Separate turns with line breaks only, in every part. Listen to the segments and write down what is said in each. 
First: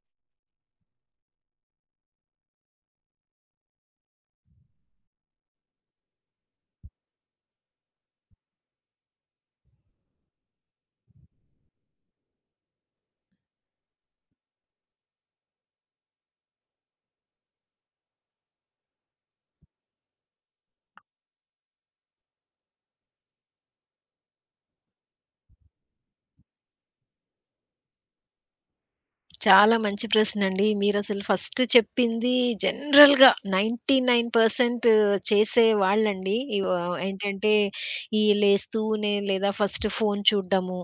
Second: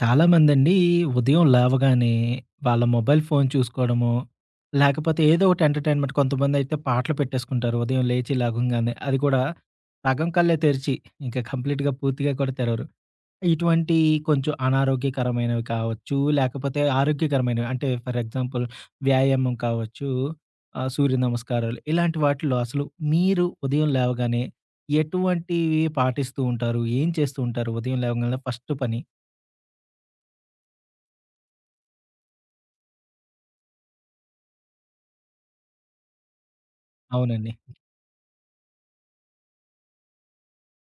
చాలామందండి ఉదయం లేవగానే వాళ్ళ మొబైల్ ఫోన్ చూసుకోవడము, లేకపోతే ఏదో ఒకటి ఎంటర్‌టైన్‌మెంట్, కొంతమందయితే పాటలు పెట్టేసుకుంటారు ఉదయం లేచి లెగంగానే. అది కూడా సగం కళ్ళే తెరిచి, ఇంకా కంప్లీట్‌గా పూర్తిగా కూడా తెరవరు. ఇటువంటి కొంచెం అనారోగ్యకరమైనవి కావచ్చు, లేకపోతే ఆరోగ్యకరమైనవి అంటే ఫర్ ఎగ్జాంపుల్ వ్యాయామం కావచ్చు, సూర్య నమస్కారాలు, ఇలాంటి వాటిల్లో అసలు మీరు ఉదయం లేవగానే ఎటువంటివి పాటిస్తూ ఉంటారు? ఏం చేస్తూ ఉంటారు ఉదయం లేవగానే ఫస్ట్ పని?
చాలా మంచి ప్రశ్నండి. మీరసలు ఫస్ట్ చెప్పింది జనరల్‌గా 99% చేసే వాళ్ళండి.
అవునండి.
ఏంటంటే, ఈ లేస్తూనే లేదా ఫస్ట్ ఫోను చూడ్డము,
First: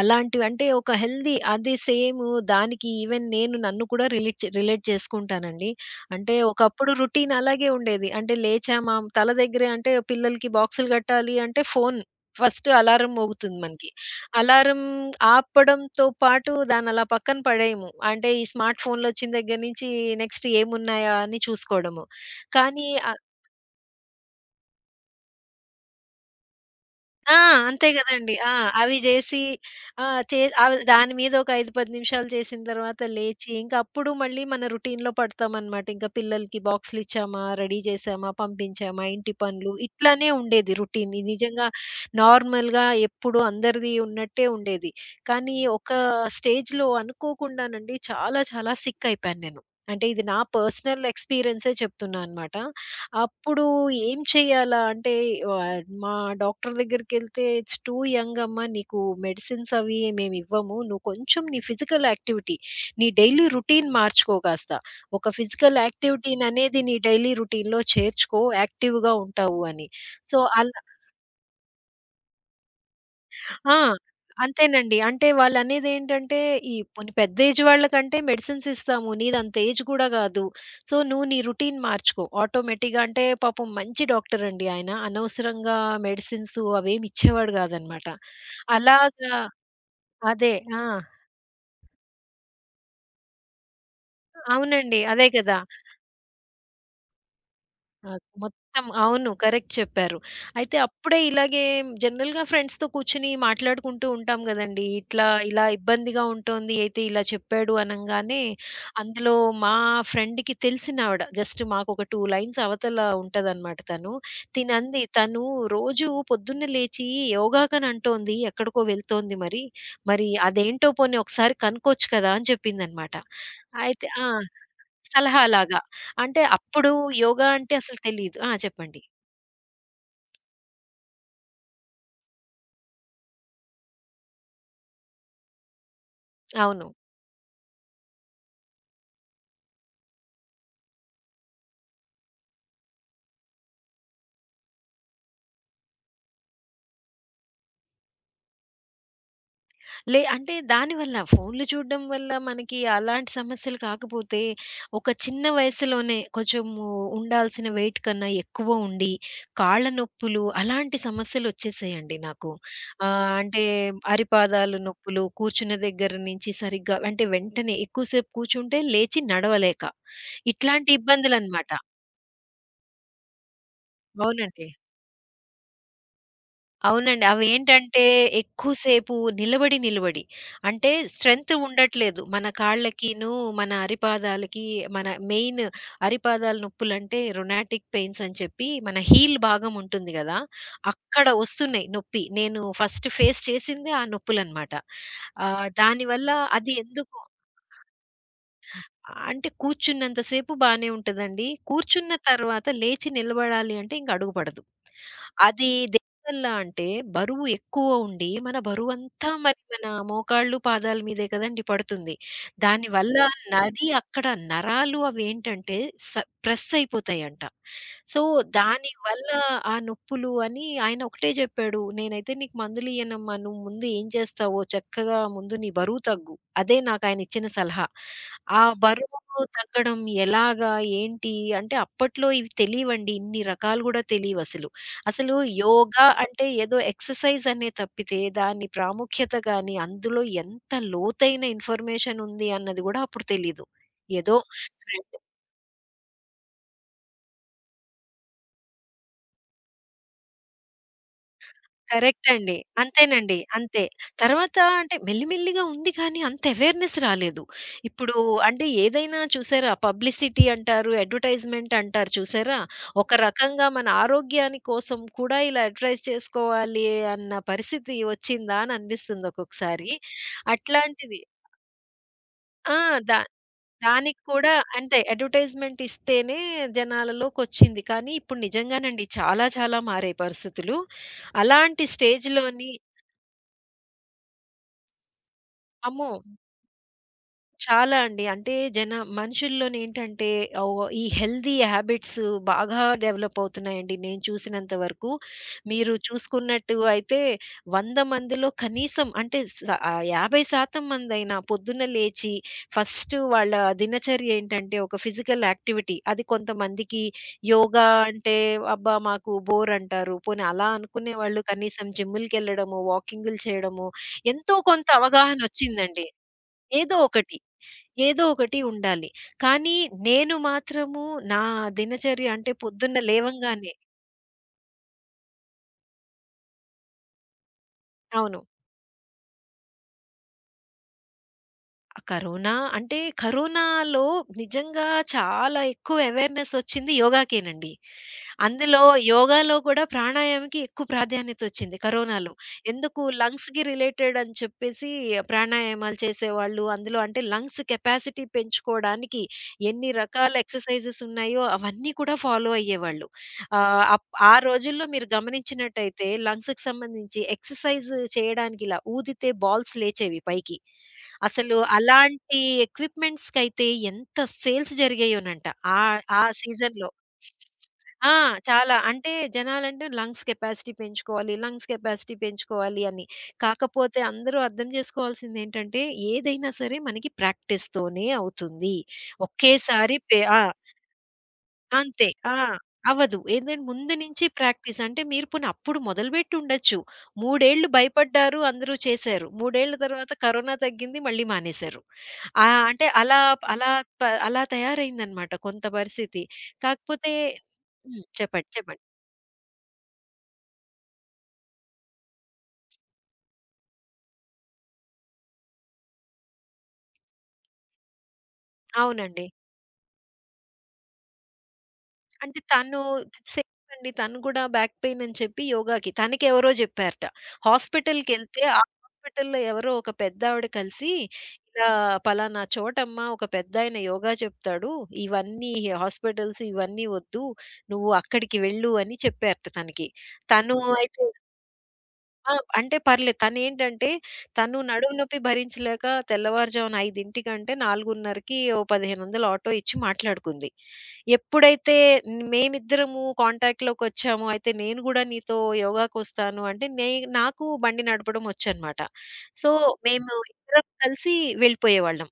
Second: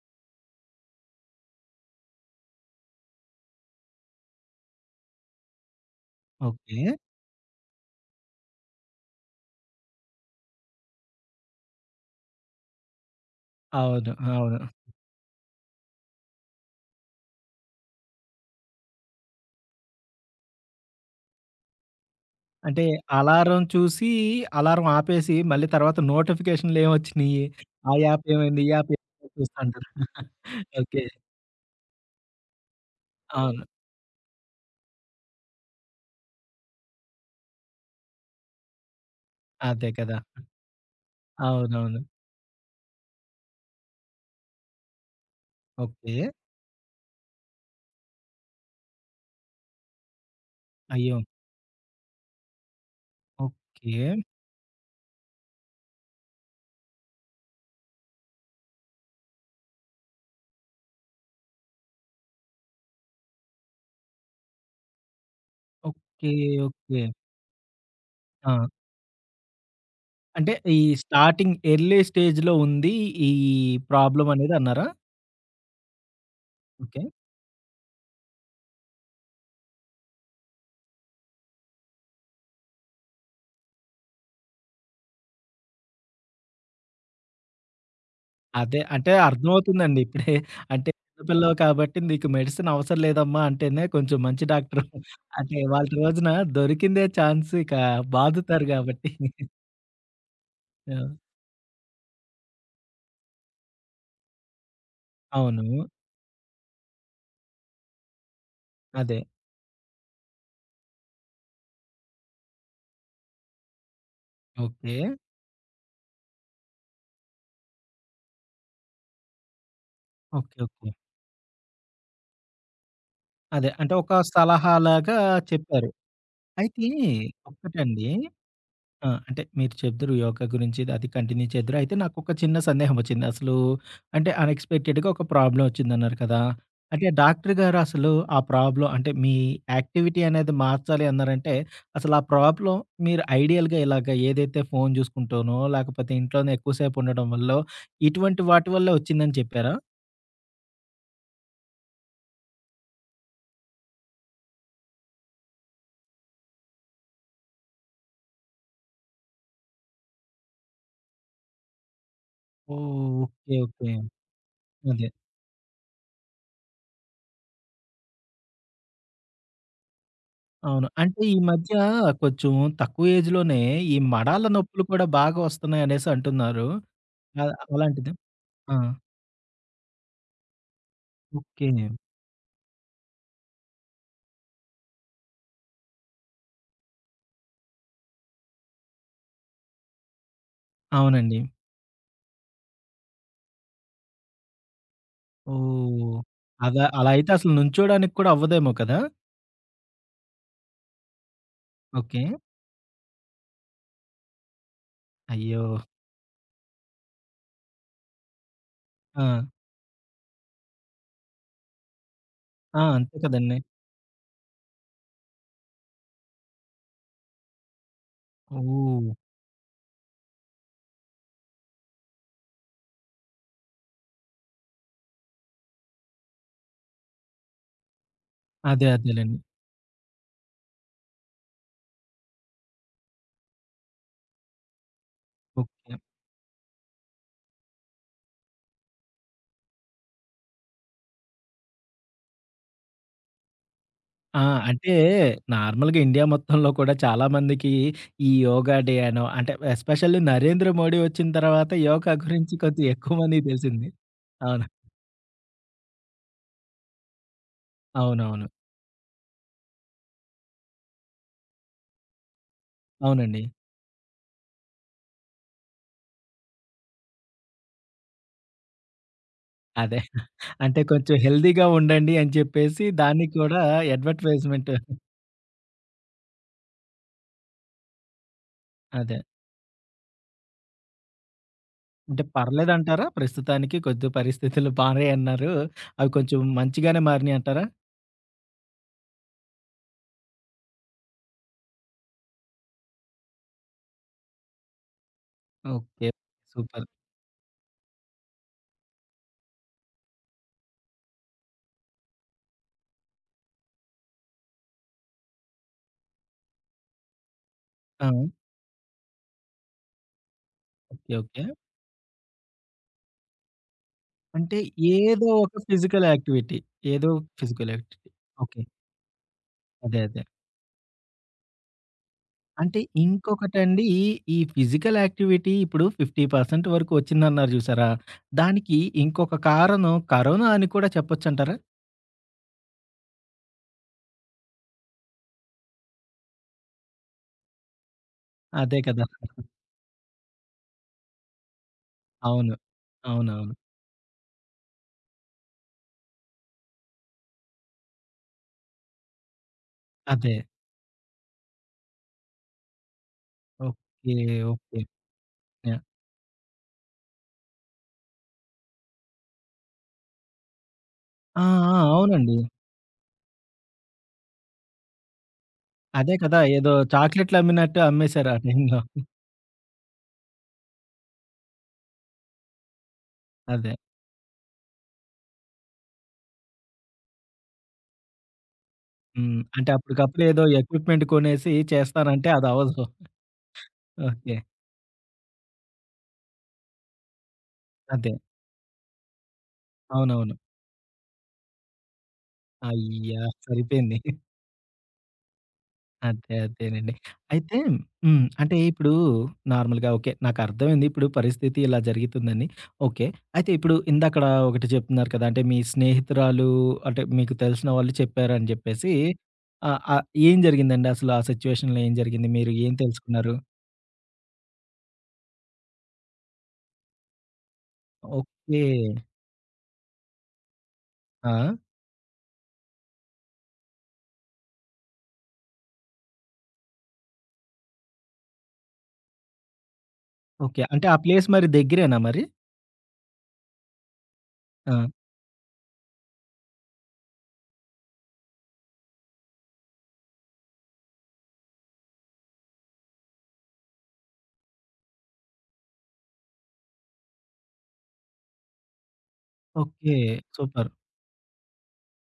అలాంటివి అంటే ఒక హెల్తీ అది సేము దానికి ఈవెన్ నేను నన్ను కూడా రిలేట్ రిలేట్ చేసుకుంటానండి. అంటే
ఓకే.
ఒకప్పుడు రొటీన్ అలాగే ఉండేది. అంటే లేచామా తల దగ్గరే అంటే పిల్లలకి బాక్సులు కట్టాలి అంటే ఫోను. ఫస్ట్ అలారం మోగుతుంది మనకి.
అవును, అవును.
అలారం ఆపడంతో పాటు దాన్నలా పక్కన పడేయము. అంటే ఈ స్మార్ట్ ఫోన్‌లొచ్చిన దగ్గర నుంచి నెక్స్ట్ ఏమున్నాయా అని చూసుకోవడము.
అంటే
కానీ
అలారం చూసి, అలారం ఆపేసి, మళ్ళీ తర్వాత
ఆ!
నోటిఫికేషన్‌లేమొచ్చినియి,
అంతే
ఆ యాప్
గదండీ. ఆ!
ఏమైంది? ఈ యాప్
అవి
ఏమైంది? అని
జేసి
చూస్తా ఉంటారు.
ఆహ్, చే అవి
ఓకే.
దాని మీద ఒక 5, 10 నిమిషాలు చేసిన తర్వాత లేచి,
అవును.
ఇంకప్పుడు మళ్ళీ మన రొటీన్‌లో పడతామనమాట. ఇంక పిల్లలకి బాక్సులిచ్చామా, రెడీ చేశామా, పంపించామా, ఇంటి పనులు
అదే కదా!
ఇట్లానే ఉండేది రొటీన్. ఇది నిజంగా
అవునవును.
నార్మల్‌గా ఎప్పుడు అందరిది ఉన్నట్టే ఉండేది. కానీ ఒక
ఓకే.
స్టేజ్‌లో అనుకోకుండానండి చాలా చాలా సిక్కయిపోయాను నేను. అంటే ఇది నా పర్సనల్
అయ్యో!
ఎక్స్‌పీరియన్సే చెప్తున్నా అనమాట. అప్పుడు
ఓకే,
ఏం చేయాలా అంటే మా డాక్టర్ దగ్గరికెళ్తే "ఇట్స్ టూ యంగ్ అమ్మా! నీకు మెడిసిన్స్ అవి మేమివ్వము. నువ్వు కొంచెం నీ ఫిజికల్ యాక్టివిటీ, నీ డైలీ రొటీన్ మార్చుకో కాస్త. ఒక ఫిజికల్
ఓకే,
యాక్టివిటీననేది నీ
ఓకే.
డైలీ రొటీన్‌లో చేర్చుకో
ఆ!
యాక్టివ్‌గా ఉంటావు" అని. సో
అంటే
అల్
ఈ స్టార్టింగ్ ఎర్లీ స్టేజ్‌లో ఉంది ఈ
ఆ!
ప్రాబ్లమ్ అనేది అన్నారా?
అంతేనండి. అంటే వాళ్ళనేదేంటంటే, ఈ
ఓకే.
పోనీ పెద్ద ఏజ్ వాళ్ళకంటే మెడిసిన్స్ ఇస్తాము. నీదంత ఏజ్ కూడా గాదు. సో, నువ్వు నీ రొటీన్ మార్చుకో. ఆటోమేటిక్‌గా అంటే పాపం మంచి డాక్టరండి ఆయన. అనవసరంగా మెడిసిన్స్ అవేమి ఇచ్చేవాడు గాదనమాట.
అదే. అంటే
అలాగా
అర్థమవుతుందండి ఇప్పుడే.
అదే. ఆ!
అంటే చిన్న పిల్లవి కాబట్టి నీకు మెడిసిన్ అవసరం లేదమ్మా అంటేనే కొంచెం మంచి డాక్టరు.
అవునండి. అదే
అంటే
కదా!
వాళ్ళటి రోజున దొరికిందే ఛాన్స్, ఇక
నాకు
బాదుతారు
మొత్తం
గాబట్టి.
అవును. కరెక్ట్ చెప్పారు. అయితే
ఆ!
అప్పుడే ఇలాగే జనరల్‌గా ఫ్రెండ్స్‌తో కూర్చొని మాట్లాడుకుంటూ ఉంటాం గదండీ! ఇట్లా
అవును.
ఇలా ఇబ్బందిగా ఉంటోంది. అయితే ఇలా చెప్పాడు అనంగానే
అదే.
అందులో మా ఫ్రెండ్‌కి తెలిసినావిడ జస్ట్ మాకొక 2 లైన్స్ అవతల ఉంటదనమాట తను.
ఓకే,
తినంది తను రోజు పొద్దున్నే లేచి యోగాకని అంటోంది. ఎక్కడికో వెళ్తోంది మరి. మరి
ఓకే, ఓకే.
అదేంటో పోనీ ఒకసారి కనుక్కోవచ్చు కదా! అని చెప్పిందనమాట.
అదే. అంటే
అయితే
ఒక
ఆ!
సలహాలాగా
సలహాలాగా.
చెప్పారు.
అంటే
అయితే
అప్పుడు యోగా అంటే అసలు
ఒక్కటండి,
తెలీదు. ఆ! చెప్పండి.
ఆ! అంటే మీరు చెప్దురు యోగా గురించి, అది కంటిన్యూ చేద్దురు. అయితే నాకొక చిన్న సందేహం వచ్చింది. అసలు అంటే అన్‌ఎక్స్‌పెక్టెడ్‌గా ఒక ప్రాబ్లమ్ వచ్చిందన్నారు కదా!
అవును.
అంటే డాక్టర్ గారు అసలు ఆ ప్రాబ్లమ్, అంటే మీ యాక్టివిటీ అనేది మార్చాలి అన్నారంటే, అసలు ఆ ప్రాబ్లమ్ మీరు ఐడియల్‌గా ఇలాగ ఏదైతే ఫోను చూసుకుంటానో, లేకపోతే ఇంట్లోనే ఎక్కువ సేపు ఉండడం వల్లో, ఇటువంటి వాటి వల్ల వచ్చిందని చెప్పారా?
అంటే దానివల్ల ఫోన్‌లు చూడడం వల్ల మనకి అలాంటి సమస్యలు కాకపోతే, ఒక చిన్న వయసులోనే కొంచెము ఉండాల్సిన వెయిట్ కన్నా ఎక్కువ ఉండి, కాళ్ళ నొప్పులు అలాంటి సమస్యలొచ్చేసాయండి నాకు.
ఓహ్! ఓకే,
అంటే
ఓకే.
అరిపాదాలు
అదే.
నొప్పులు, కూర్చున్న దగ్గర నుంచి సరిగ్గా అంటే వెంటనే ఎక్కువ సేపు కూర్చుంటే లేచి నడవలేక.
అవును.
ఇట్లాంటి
అంటే ఈ
ఇబ్బందులనమాట.
మధ్య కొంచెం తక్కువ ఏజ్‌లోనే ఈ మడాల
అవునండి.
నొప్పులు కూడా బాగా వస్తున్నాయనేసి అంటున్నారు.
అవునండి.
అ
అవేంటంటే
అలాంటిదా?
ఎక్కువ
ఆ!
సేపు నిలబడి అంటే స్ట్రెంత్
ఓకే.
ఉండట్లేదు. మన కాళ్ళకిను, మన అరిపాదాలకి మన మెయిన్ అరిపాదాల నొప్పులంటే రొనాటిక్ పెయిన్స్ అని చెప్పి మన హీల్ భాగం ఉంటుంది గదా! అక్కడ
అవునండి.
వస్తున్నాయి నొప్పి. నేను ఫస్ట్ ఫేస్ చేసిందే ఆ నొప్పులనమాట.
ఓహ్!
దానివల్ల అది
అదా, అలా
ఎందుకు
అయితే అసలు నుంచోడానికి కూడా అవ్వదేమో కదా!
అంటే కూర్చున్నంత సేపు బానే ఉంటదండి. కూర్చున్న
ఓకే.
తర్వాత లేచి నిలబడాలి అంటే ఇంక అడుగు పడదు.
అయ్యో!
అది దేనివల్ల అంటే బరువు ఎక్కువ ఉండి మన బరువంతా
ఆ!
మరి మన మోకాళ్ళు, పాదాల మీదే కదండీ పడుతుంది.
ఆ! అంతే
దానివల్ల
కదండీ.
నది అక్కడ నరాలు అవేంటంటే స ప్రెస్ అయిపోతాయంట. సో,
ఓహ్!
దానివల్ల ఆ నొప్పులు అని ఆయన ఒకటే జెప్పాడు. "నేనైతే నీకు మందులియ్యనమ్మా. నువ్వు ముందు ఏం చేస్తావో చక్కగా ముందు నీ బరువు తగ్గు." అదే నాకాయనిచ్చిన సలహా. ఆ
అదే అదేలెండి.
బరువు తగ్గడం ఎలాగా? ఏంటి? అంటే అప్పట్లో ఇవి తెలీవండి. ఇన్ని రకాలు గూడా తెలీవసలు. అసలు అసలు
ఓకే.
యోగా అంటే ఏదో ఎక్సర్‌సైజ్ అనే తప్పితే దాని ప్రాముఖ్యత గాని, అందులో ఎంత లోతైన ఇన్ఫర్మేషన్ ఉంది అన్నది గూడా అప్పుడు తెలీదు. ఏదో
ఆ! అంటే
ఫ్రెండ్స్
నార్మల్‌గా ఇండియా మొత్తంలో కూడా చాలా మందికి ఈ యోగా డే అనో, అంటే ఎస్పెషల్లీ నరేంద్ర మోడీ వచ్చిన తర్వాత యోగా
కరెక్ట్ అండి.
గురించి కొంచెం ఎక్కువ
అంతేనండి.
మందికి
అంతే.
తెలిసింది.
తర్వాత
అవును.
అంటే మెల్లిమెల్లిగా ఉంది కానీ అంత అవేర్‌నెస్ రాలేదు. ఇప్పుడు
అవునవును.
అంటే ఏదైనా చూసారా పబ్లిసిటీ అంటారు, అడ్వర్టైజ్‌మెంట్ అంటారు చూసారా? ఒక
అవునండి.
రకంగా మన ఆరోగ్యాని కోసం కూడా ఇలా అడ్వర్టైజ్ చేసుకోవాలి అన్న పరిస్థితి వచ్చిందా అని అనిపిస్తుంది ఒక్కొక్కసారి.
అదే. అంటే కొంచెం
అట్లాంటిది
హెల్తీగా ఉండండి అని
ఆ!
చెప్పేసి
దా
దాన్ని కూడా
దానికి కూడా
అడ్వర్టైజ్‌మెంట్.
అంతే అడ్వర్టైజ్‌మెంట్ ఇస్తేనే జనాలలోకొచ్చింది. కానీ ఇప్పుడు నిజంగానండి
అదే.
చాలా చాలా మారాయి పరిస్థితులు. అలాంటి
అంటే
స్టేజ్‌లోని
పర్లేదంటారా? ప్రస్తుతానికి కొద్ది పరిస్థితులు బానే అన్నారు. అవి
అమ్మో!
కొంచెం మంచిగానే మారినియంటారా?
చాలా అండి. అంటే మనుషుల్లోనేంటంటే ఈ హెల్తీ హ్యాబిట్స్ బాగా డెవలప్ అవుతున్నాయండి నేను చూసినంత వరకు. మీరు
ఓకే.
చూసుకున్నట్టు
సూపర్.
అయితే 100 మందిలో కనీసం అంటే స 50% మందైనా పొద్దున్న లేచి ఫస్ట్ వాళ్ళ దినచర్య ఏంటంటే ఒక ఫిజికల్ యాక్టివిటీ. అది కొంతమందికి యోగా
ఆ!
అంటే అబ్బా! మాకు బోర్ అంటారు. పోనీ అలా
ఓకే,
అనుకునే వాళ్ళు
ఓకే.
కనీసం జిమ్ములకెళ్ళడము, వాకింగులు చేయడము ఎంతో
అంటే
కొంత
ఏదో ఒక ఫిజికల్
అవగాహనొచ్చిందండి.
యాక్టివిటీ.
ఏదో
ఏదో
ఒకటి.
Physical activity.
ఏదో ఒకటి
ఓకే.
ఉండాలి. కానీ
అదే, అదే.
నేను మాత్రము నా దినచర్య అంటే
అంటే
పొద్దున్న లేవంగానే
ఇంకొకటండి, ఈ ఫిజికల్ యాక్టివిటీ ఇప్పుడు 50% వరకు వచ్చిందన్నారు చూసారా?
అవును.
దానికి ఇంకొక కారణం కరోనా అని కూడా చెప్పొచ్చంటారా?
ఆ! కరోనా అంటే కరోనాలో నిజంగా చాలా ఎక్కువ అవేర్‌నెస్ ఒచ్చింది యోగాకేనండి.
అదే
అందులో
కదా!
యోగాలో గూడా ప్రాణాయామకి ఎక్కువ ప్రాధాన్యతొచ్చింది కరోనాలో.
అవును.
ఎందుకు
అవునవును.
లంగ్స్‌కి రిలేటెడ్ అని చెప్పేసి ప్రాణాయామాలు చేసేవాళ్ళు. అందులో అంటే లంగ్స్ కెపాసిటీ పెంచుకోవడానికి ఎన్ని రకాల
అదే.
ఎక్సర్‌సైజెస్ ఉన్నాయో అవన్నీ కూడా ఫాలో అయ్యేవాళ్ళు. ఆహ్, అప్
ఓకే.
ఆ
ఓకే.
రోజుల్లో మీరు
యాహ్!
గమనించినట్టయితే లంగ్స్‌కి సంబంధించి ఎక్సర్‌సైజ్ చేయడానికి ఇలా ఊదితే బాల్స్ లేచేవి పైకి.
ఆ!
అసలు
ఆ! అవునండి.
అలాంటి ఎక్విప్‌మెంట్స్‌కైతే ఎంత సేల్స్ జరిగాయోనంట.
అదే
ఆ
కదా! ఏదో
సీజన్‌లో.
చాక్లెట్‌లమ్మినట్టు
ఆ!
అమ్మేశారు ఆ
చాలా.
టైంలో.
అంటే జనాలంటే లంగ్స్ కెపాసిటీ పెంచుకోవాలి, లంగ్స్ కెపాసిటీ పెంచుకోవాలి అని.
అదే.
కాకపోతే అందరూ అర్థం చేసుకోవాల్సిందేంటంటే ఏదైనా సరే మనకి ప్రాక్టీస్‌తోనే అవుతుంది.
హ్మ్. అంటే
ఒకేసారి పే
అప్పటికప్పుడు
ఆ!
ఏదో ఎక్విప్‌మెంట్ కొనేసి
అంతే.
చేస్తానంటే
ఆ!
అది అవ్వదు.
అవ్వదు. ఏందంటే ముందు నుంచి
ఓకే.
ప్రాక్టీస్. అంటే మీరు పోనీ అప్పుడు మొదలుపెట్టి ఉండొచ్చు. 3 ఏళ్ళు
అదే.
భయపడ్డారు, అందరూ చేశారు. 3 ఏళ్ల తర్వాత
అవునవును.
కరోనా తగ్గింది, మళ్ళీ మానేశారు. ఆహ్, అంటే
అయ్యా!
అలా అలా
సరిపోయింది.
ప అలా తయారైందనమాట కొంత పరిస్థితి.
అదే అదేనండి.
కాకపోతే
అయితే
హ్మ్.
హ్మ్, అంటే
చెప్పండి.
ఇప్పుడు నార్మల్‌గా ఓకే, నాకర్థమైంది ఇప్పుడు పరిస్థితి ఇలా జరుగుతుందని. ఓకే. అయితే ఇప్పుడు ఇందాకడ ఒకటి చెప్తున్నారు కదా! అంటే మీ స్నేహితురాలు, అంటే మీకు తెలిసిన వాళ్ళు చెప్పారని జెప్పేసి,
అవునండి.
ఆహ్, ఆహ్, ఏం జరిగిందండి అసలు? ఆ సిట్యుయేషన్‌లో ఏం జరిగింది?
అంటే
మీరు ఏం
తను
తెలుసుకున్నారు?
సేమ్ అండి. తను కూడా బ్యాక్ పెయిన్ అని చెప్పి యోగాకి. తనకెవరో జెప్పారట. హాస్పిటల్‌కెళ్తే
ఓకే.
ఆ హాస్పిటల్‌లో ఎవరో ఒక పెద్దావిడ కలిసి,
ఆ!
"ఇలా పలానా చోటమ్మా ఒక పెద్దాయన యోగా చెప్తాడు. ఇవన్నీ హాస్పిటల్స్ ఇవన్నీ వద్దు. నువ్వు అక్కడికి వెళ్ళు" అని చెప్పారట తనకి. తను
ఓకే. అంటే ఆ
అయితే
ప్లేస్ మరి దగ్గరేనా మరి?
ఆ! అంటే పర్లేదు. తనేంటంటే తను
ఆ!
నడుము నొప్పి భరించలేక తెల్లవారుజామున 5:00కి నాలుగున్నరకి ఓ 1500 ఆటో ఇచ్చి మాట్లాడుకుంది. ఎప్పుడైతే మేమిద్దరము కాంటాక్ట్‌లోకొచ్చామో, అయితే నేను గూడా నీతో యోగాకొస్తాను అంటే, నాకు బండి నడపడం ఒచ్చనమాట. So,
okay.
మేము ఇద్దరం
సూపర్.
కలిసి వెళ్ళిపోయేవాళ్ళం.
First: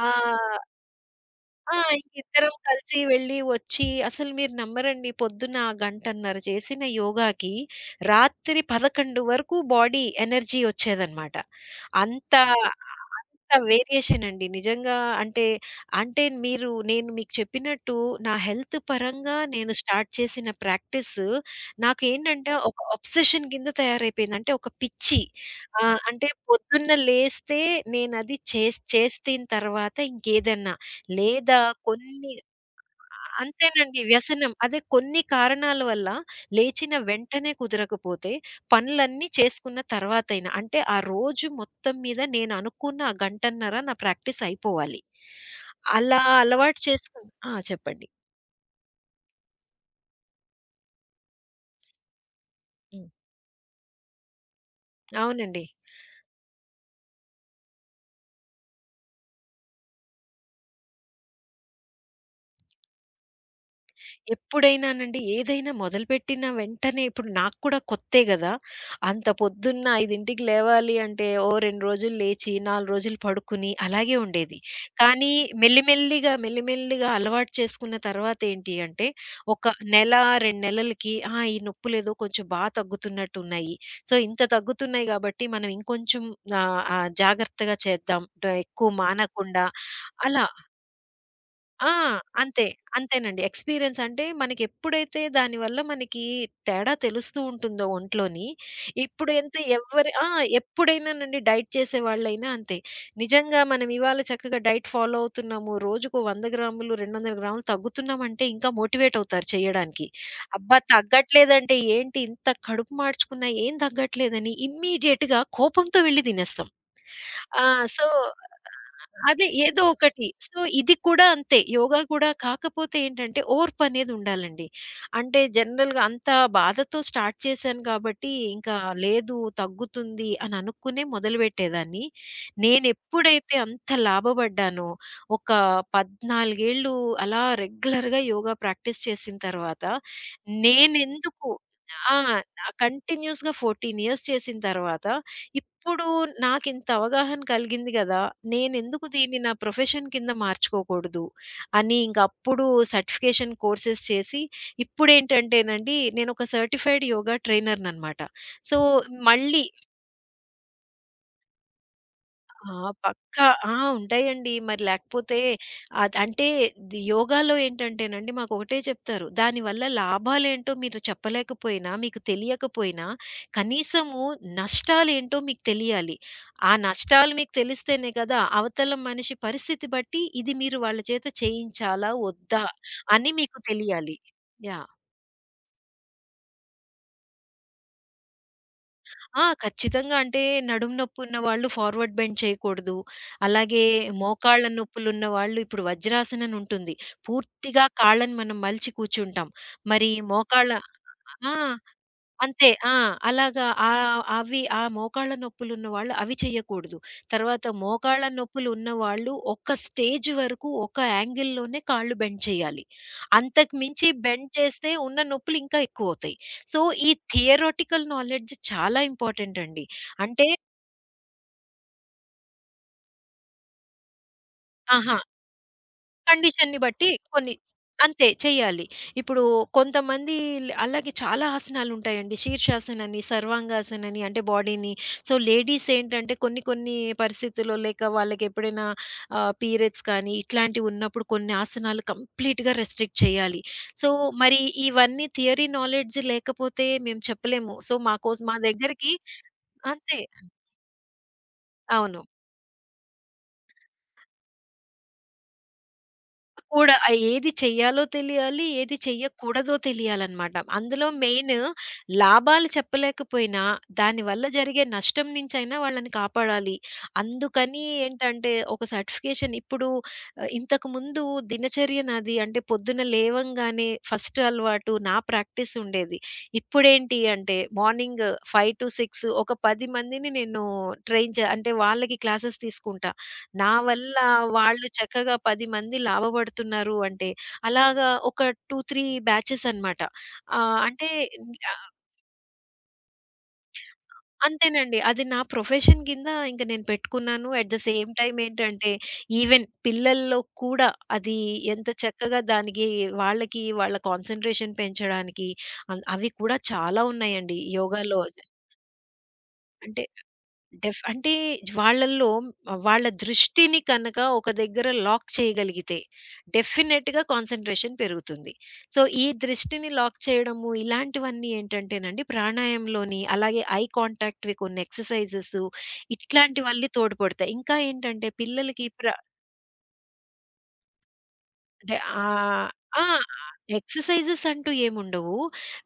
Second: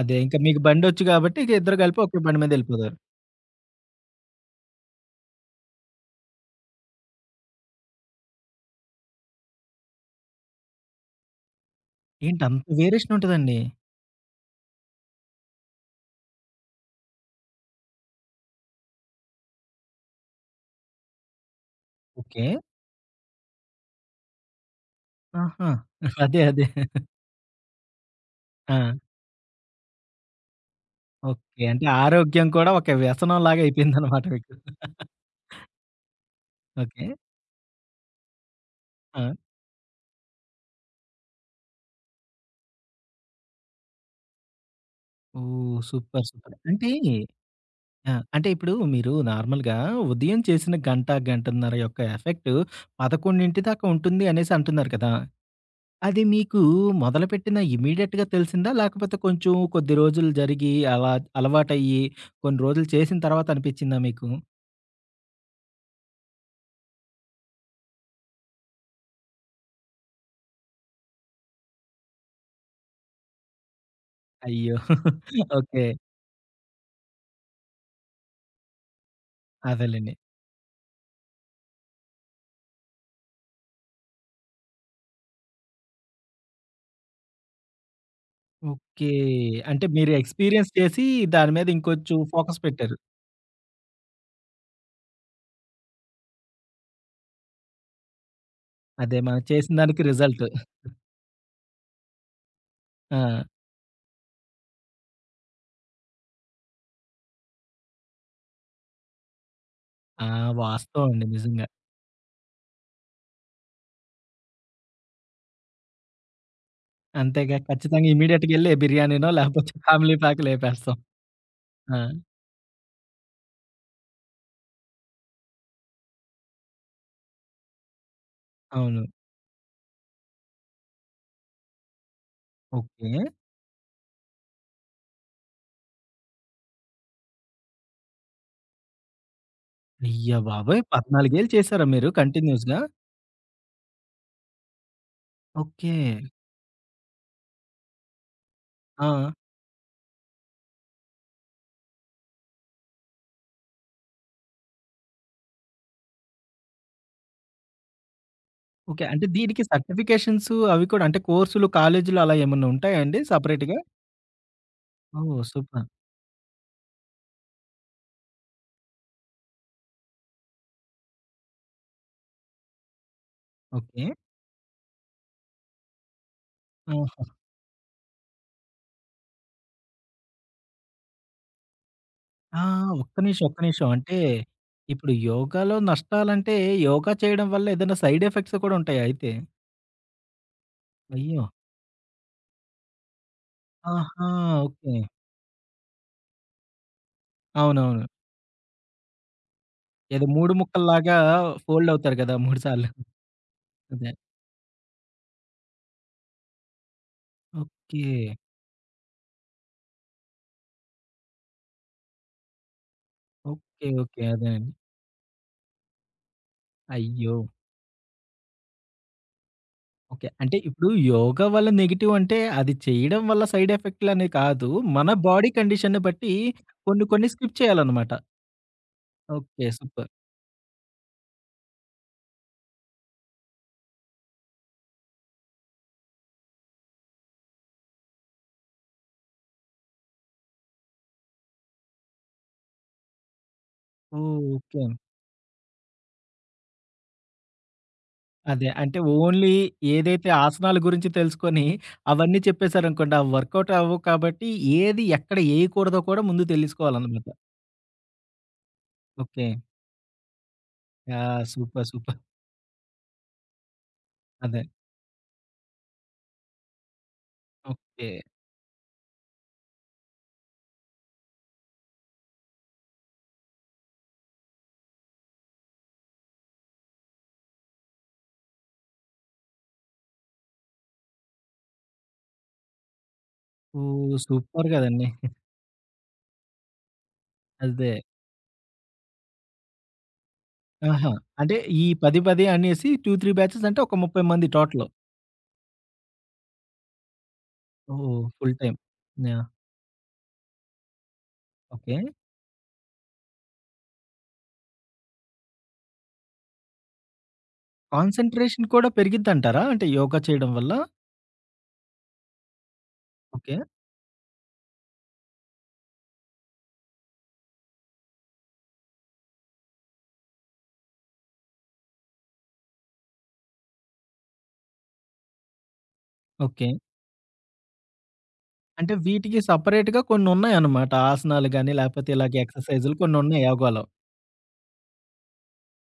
అదే, ఇంకా
ఆహ్
మీకు బండొచ్చు గాబట్టి ఇక
ఆ!
ఇద్దరు కలిపి ఒకే బండి
ఇంకిద్దరం
మీదెళ్ళిపోయారు.
కలిసి వెళ్ళి, వచ్చి అసలు మీరు నమ్మరండి పొద్దున్న గంటన్నర చేసిన యోగాకి రాత్రి 11 వరకు బాడీ ఎనర్జీ వచ్చేదనమాట. అంత
ఏంటి, అంత వేరియేషన్ ఉంటదండి?
అంత వేరియేషన్ అండి. నిజంగా అంటే, అంటే మీరు నేను మీకు చెప్పినట్టు నా హెల్త్ పరంగా నేను స్టార్ట్ చేసిన ప్రాక్టీస్
ఓకే.
నాకేంటంటే ఒక అబ్సెషన్ కింద తయారైపోయింది. అంటే ఒక పిచ్చి.
ఆహా!
అంటే
అదే, అదే.
పొద్దున్న లేస్తే నేనది
ఆ!
చేసిన తర్వాత ఇంకేదన్నా లేదా
ఓకే. అంటే
కొన్ని
ఆరోగ్యం కూడా ఒక వ్యసనంలాగా
అంతేనండి
అయిపోయిందనమాట మీకు.
వ్యసనం. అదే కొన్ని కారణాల వల్ల లేచిన
ఓకే.
వెంటనే కుదరకపోతే
ఆ!
పనులన్నీ చేసుకున్న తర్వాతైనా అంటే ఆ రోజు మొత్తం మీద నేను అనుకున్న ఆ గంటన్నర నా ప్రాక్టీస్ అయిపోవాలి.
ఓహ్!
అలా
సూపర్, సూపర్.
అలవాటు
అంటే
చేసుకుని ఆ! చెప్పండి.
ఆ! అంటే ఇప్పుడు మీరు నార్మల్‌గా ఉదయం చేసిన గంట, గంటన్నర యొక్క ఎఫెక్ట్
హ్మ్.
11 దాకా ఉంటుంది అనేసి అంటున్నారు కదా!
అవునండి.
అది మీకు మొదలుపెట్టిన ఇమ్మీడియేట్‌గా తెలిసిందా? లేకపోతే కొంచెం కొద్ది రోజులు జరిగి అలా అలవాటయ్యి కొన్ని రోజులు చేసిన తర్వాత అనిపిచ్చిందా మీకు?
ఎప్పుడైనానండి ఏదైనా మొదలుపెట్టిన వెంటనే ఇప్పుడు నాకు కూడా కొత్తే గదా! అంత పొద్దున్న 5కి లేవాలి అంటే ఓ 2 రోజులు లేచి, 4 రోజులు పడుకుని అలాగే ఉండేది.
అయ్యో!
కానీ
ఓకే.
మెల్లిమెల్లిగా, మెల్లిమెల్లిగా అలవాటు చేసుకున్న తర్వాత ఏంటి అంటే ఒక
అదేలెండి.
నెల, 2 నెలలకి ఆ! ఈ నొప్పులేదో కొంచెం తగ్గుతున్నట్టున్నాయి. సో, ఇంత తగ్గుతున్నాయి గాబట్టి మనం ఇంకొంచెం ఆహ్, ఆహ్, జాగ్రత్తగా చేద్దాం. ఎక్కువ
ఓకే.
మానకుండా
అంటే మీరు
అలా.
ఎక్స్‌పీరియన్స్ చేసి దాని మీద
ఆ!
ఇంకొంచెం ఫోకస్
అంతే.
పెట్టారు.
అంతేనండి. ఎక్స్‌పీరియన్స్ అంటే మనకెప్పుడైతే దానివల్ల మనకి తేడా తెలుస్తూ ఉంటుందో ఒంట్లోని,
అదే,
ఇప్పుడు
మనం
ఎంత
చేసిన దానికి
ఎవ్వరి ఆ!
రిజల్ట్.
ఎప్పుడైనానండి డైట్ చేసేవాళ్ళైనా అంతే.
ఆ!
నిజంగా మనం ఇవాళ చక్కగా డైట్ ఫాలో అవుతున్నాము. రోజుకు 100 గ్రాములు, 200 గ్రాములు తగ్గుతున్నామంటే ఇంకా మోటివేట్ అవుతారు చేయడానికి.
ఆ!
అబ్బా!
వాస్తవం అండి నిజంగా.
తగ్గట్లేదంటే ఏంటి ఇంత కడుపు మార్చుకున్నా ఏం తగ్గట్లేదని ఇమ్మీడియేట్‌గా కోపంతో వెళ్లి తినేస్తాం.
అంతేగా,
ఆ! సో,
ఖచ్చితంగా ఇమ్మీడియేట్‌గెళ్ళి బిర్యానీనో
అదే
లేకపోతే
ఏదో
ఫ్యామిలీ
ఒకటి.
ప్యాకో
సో, ఇది
లేపేస్తాం.
కూడా అంతే.
ఆ!
యోగా కూడా కాకపోతే ఏంటంటే ఓర్పనేదుండాలండి. అంటే జనరల్‌గా అంత బాధతో స్టార్ట్ చేశాను కాబట్టి, ఇంకా
అవును.
లేదు తగ్గుతుంది అని అనుకునే మొదలుపెట్టేదాన్ని.
ఓకే.
నేనెప్పుడైతే అంత లాభపడ్డానో, ఒక 14 ఏళ్ళు అలా రెగ్యులర్‌గా యోగా ప్రాక్టీస్ చేసిన తర్వాత,
అయ్య బాబోయ్! 14 ఏళ్ళు
నేనెందుకు
చేసారా మీరు
ఆ!
కంటిన్యూస్‌గా?
కంటిన్యూయస్‌గా 14 ఇయర్స్ చేసిన తర్వాత
ఓకే.
అప్పుడు నాకింత అవగాహన కలిగింది గదా! నేనెందుకు
ఆ!
దీన్ని నా ప్రొఫెషన్ కింద మార్చుకోకూడదు అని ఇంక అప్పుడు సర్టిఫికేషన్ కోర్సెస్ చేసి ఇప్పుడేంటంటేనండి నేనొక సర్టిఫైడ్ యోగా ట్రైనర్‌ననమాట. So,
okay. అంటే దీనికి
మళ్ళీ
సర్టిఫికేషన్స్ అవి కూడా, అంటే కోర్సులు, కాలేజీలు అలా ఏమన్నా
ఆ!
ఉంటాయా అండి
పక్కా. ఆ!
సెపరేట్‌గా?
ఉంటాయండి. మరి లేకపోతే
ఓహ్! సూపర్.
అంటే యోగాలో ఏంటంటేనండి మాకొకటే చెప్తారు. దానివల్ల లాభాలేంటో మీరు చెప్పలేకపోయినా, మీకు తెలియకపోయినా
ఓకే.
కనీసము నష్టాలేంటో మీకు తెలియాలి. ఆ
ఆ!
నష్టాలు మీకు తెలిస్తేనే కదా! అవతల మనిషి పరిస్థితి బట్టి ఇది మీరు వాళ్ళ చేత చేయించాలా?
ఆ!
వద్దా?
ఒక్క
అని
నిమిషం,
మీకు
ఒక్క నిమిషం.
తెలియాలి.
అంటే
యాహ్!
ఇప్పుడు యోగాలో నష్టాలంటే యోగా చేయడం వల్ల ఏదైనా సైడ్ ఎఫెక్ట్స్ కూడా ఉంటాయా అయితే?
ఆ! ఖచ్చితంగా. అంటే నడుము నొప్పున్న
అయ్యో!
వాళ్ళు ఫార్వర్డ్ బెండ్ చేయకూడదు. అలాగే
ఆహా!
మోకాళ్ళ
ఓకే.
నొప్పులున్న వాళ్ళు ఇప్పుడు వజ్రాసనం అని ఉంటుంది. పూర్తిగా
అవునవును.
కాళ్ళని మనం మలిచి కూర్చుంటాం. మరి
ఏదో మూడు
మోకాళ్ళ
ముక్కల్లాగా
ఆ!
ఫోల్డ్ అవుతారు కదా! 3
అంతే.
సార్లు.
ఆ! అలాగా
అదే.
అవి ఆ మోకాళ్ళ నొప్పులున్న వాళ్ళు అవి చెయ్యకూడదు. తర్వాత
ఓకే,
మోకాళ్ళ నొప్పులు ఉన్నవాళ్ళు ఒక స్టేజ్ వరకు ఒక యాంగిల్‌లోనే కాళ్ళు బెండ్ చేయాలి. అంతకు
ఓకే,
మించి
ఓకే.
బెండ్
అదేనండి.
చేస్తే ఉన్న నొప్పులు ఇంకా ఎక్కువవుతాయి. సో, ఈ
అయ్యో!
థియరాటికల్ నాలెడ్జ్ చాలా ఇంపార్టెంట్ అండి.
ఓకే.
అంటే
అంటే ఇప్పుడు యోగా వల్ల నెగెటివ్, అంటే అది చేయడం వల్ల సైడ్ ఎఫెక్ట్‌లనే కాదు. మన
ఆహా!
బాడీ కండిషన్‌ని బట్టి
కండిషన్‌ని
కొన్ని
బట్టి
కొన్ని
కొన్ని
స్కిప్ చేయాలన్నమాట.
అంతే చెయ్యాలి. ఇప్పుడు
ఓకే. సూపర్.
కొంతమంది అలాగే చాలా ఆసనాలుంటాయండి. శీర్షాసనని, సర్వాంగాసనని అంటే బాడీని సో, లేడీస్ ఏంటంటే కొన్ని కొన్ని పరిస్థితుల్లో లేక వాళ్ళకెప్పుడైనా పీరియడ్స్ కానీ ఇట్లాంటివున్నప్పుడు కొన్ని ఆసనాలు కంప్లీట్‌గా రెస్ట్రిక్ట్ చేయాలి. సో,
ఓహ్!
మరి
ఓకే.
ఇవన్నీ థియరీ నాలెడ్జ్ లేకపోతే మేము చెప్పలేము. సో, మాకోసం మా
అదే. అంటే
దగ్గరికి
ఓన్లీ
అంతే.
ఏదైతే ఆసనాల గురించి తెలుసుకొని,
అవును.
అవన్నీ చెప్పేసారనుకోండి, అవి వర్కౌట్ అవ్వవు కాబట్టి, ఏది ఎక్కడ ఏయకూడదో కూడా ముందు
కూడా ఆ
తెలుసుకోవాలనమాట.
ఏది చెయ్యాలో తెలియాలి. ఏది
ఓకే.
చెయ్యకూడదో తెలియాలనమాట. అందులో
యాహ్!
Main
super, super.
లాభాలు చెప్పలేకపోయినా, దానివల్ల
అదే.
జరిగే నష్టం నుంచైనా వాళ్ళని కాపాడాలి. అందుకని
ఓకే.
ఏంటంటే, ఒక సర్టిఫికేషన్ ఇప్పుడు ఇంతకుముందు దినచర్య నాది అంటే పొద్దున లేవంగానే ఫస్ట్ అలవాటు నా ప్రాక్టీస్ ఉండేది. ఇప్పుడేంటి అంటే మార్నింగ్ 5-6 ఒక 10 మందిని నేను ట్రైన్ చే అంటే వాళ్ళకి క్లాసెస్ తీసుకుంటాను. నా
ఓహ్!
వల్ల
సూపర్
వాళ్ళు
గదండీ!
చక్కగా 10 మంది లాభపడుతున్నారు అంటే,
అదే.
అలాగా ఒక 2, 3 బ్యాచెస్ అనమాట. ఆహ్, అంటే
ఆహా! అంటే ఈ
ఆహ్,
10, 10 అనేసి 2, 3 బ్యాచెస్ అంటే ఒక 30 మంది టోటల్.
అంతేనండి. అది నా ప్రొఫెషన్ కింద ఇంక నేను పెట్టుకున్నాను. At the same
oh!
Time
full time.
ఏంటంటే,
యాహ్!
ఈవెన్ పిల్లల్లో కూడా అది ఎంత
ఓకే.
చక్కగా దానికి వాళ్ళకి వాళ్ళ కాన్సంట్రేషన్ పెంచడానికి అవి కూడా చాలా ఉన్నాయండి యోగాలో.
కాన్సంట్రేషన్ కూడా పెరిగిద్దంటారా? అంటే
అంటే
యోగా చేయడం వల్ల?
అంటే వాళ్ళల్లో వాళ్ళ
ఓకే,
దృష్టిని కనుక ఒక దగ్గర లాక్ చేయగలిగితే డెఫినెట్‌గా కాన్సంట్రేషన్ పెరుగుతుంది. సో, ఈ దృష్టిని లాక్ చేయడము ఇలాంటివన్నీ ఏంటంటేనండి ప్రాణాయామలోని అలాగే ఐ కాంటాక్ట్‌వి కొన్ని ఎక్సర్‌సైజెస్
ఓకే.
ఇట్లాంటివన్నీ తోడ్పడతాయి. ఇంకా ఏంటంటే పిల్లలకి
అంటే
ప్ర
వీటికి సెపరేట్‌గా కొన్నున్నాయన్నమాట. ఆసనాలు గాని,
అంటే
లేపోతే ఇలాగ
ఆహ్,
ఎక్సర్‌సైజులు
ఆ!
కొన్నున్నాయి యోగాలో.
ఎక్సర్‌సైజెస్ అంటూ ఏముండవు.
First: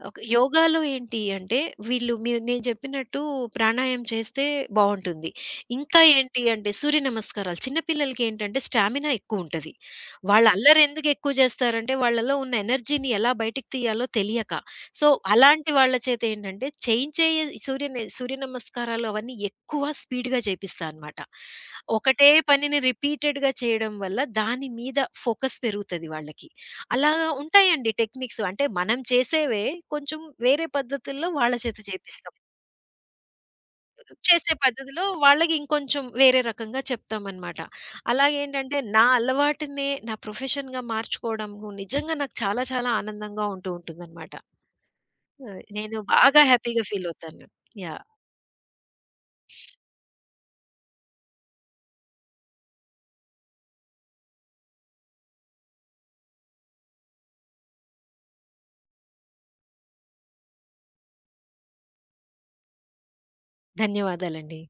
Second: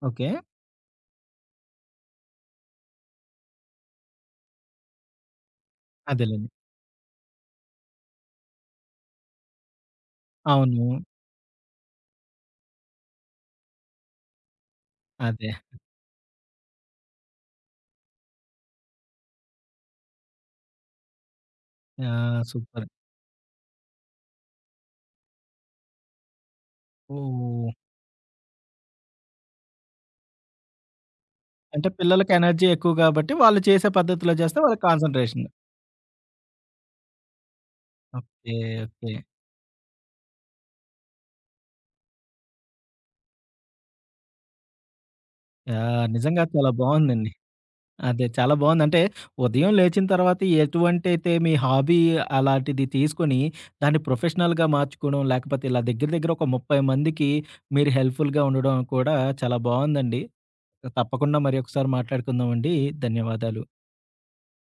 ఒక
ఓకే.
యోగాలో ఏంటి అంటే వీళ్ళు మీరు నేను చెప్పినట్టు ప్రాణాయామం చేస్తే బావుంటుంది. ఇంకా ఏంటి
అదేలెండి.
అంటే సూర్య నమస్కారాలు చిన్న పిల్లలకి ఏంటంటే స్టామినా ఎక్కువుంటది. వాళ్ళు అల్లరి
అవును.
ఎందుకు ఎక్కువ చేస్తారంటే వాళ్ళలో ఉన్న ఎనర్జీని ఎలా బయటికి తీయాలో తెలియక. సో,
అదే.
అలాంటి వాళ్ళ చేత ఏంటంటే చేయించే సూర్య సూర్య నమస్కారాలు అవన్నీ ఎక్కువ స్పీడ్‌గా చేపిస్తా అనమాట.
ఆ!
ఒకటే పనిని
సూపర్.
రిపీటెడ్‌గా చేయడం వల్ల దాని మీద ఫోకస్ పెరుగుతది వాళ్ళకి. అలా
ఓహ్!
ఉంటాయండి టెక్నిక్స్. అంటే మనం చేసేవే కొంచెం వేరే పద్ధతుల్లో వాళ్ళ చేత
అంటే పిల్లలకి
చేపిస్తాం.
ఎనర్జీ ఎక్కువ గాబట్టి, వాళ్ళు చేసే పద్ధతిలో
చేసే
జేస్తే వాళ్ళకి
పద్ధతిలో
కాన్సంట్రేషన్.
వాళ్ళకి ఇంకొంచెం వేరే రకంగా చెప్తామనమాట.
ఓకే,
అలాగేంటంటే నా
ఓకే.
అలవాటునే నా ప్రొఫెషన్‌గా మార్చుకోవడము నిజంగా నాకు చాలా చాలా ఆనందంగా ఉంటూ ఉంటుందనమాట. నేను
యాహ్!
బాగా
నిజంగా చాలా
హ్యాపీగా ఫీల్
బావుందండి.
అవుతాను. యాహ్!
అదే, చాలా బావుంది. అంటే ఉదయం లేచిన తర్వాత ఎటువంటైతే మీ హాబీ అలాంటిది తీసుకొని దాన్ని ప్రొఫెషనల్‌గా మార్చుకోవడం, లేకపోతే ఇలా దగ్గర దగ్గర ఒక 30 మందికి మీరు హెల్ప్‌ఫుల్‌గా ఉండడం కూడా చాలా బావుందండి. తప్పకుండా మరి ఒకసారి మాట్లాడుకుందామండి. ధన్యవాదాలు.
ధన్యవాదాలండి.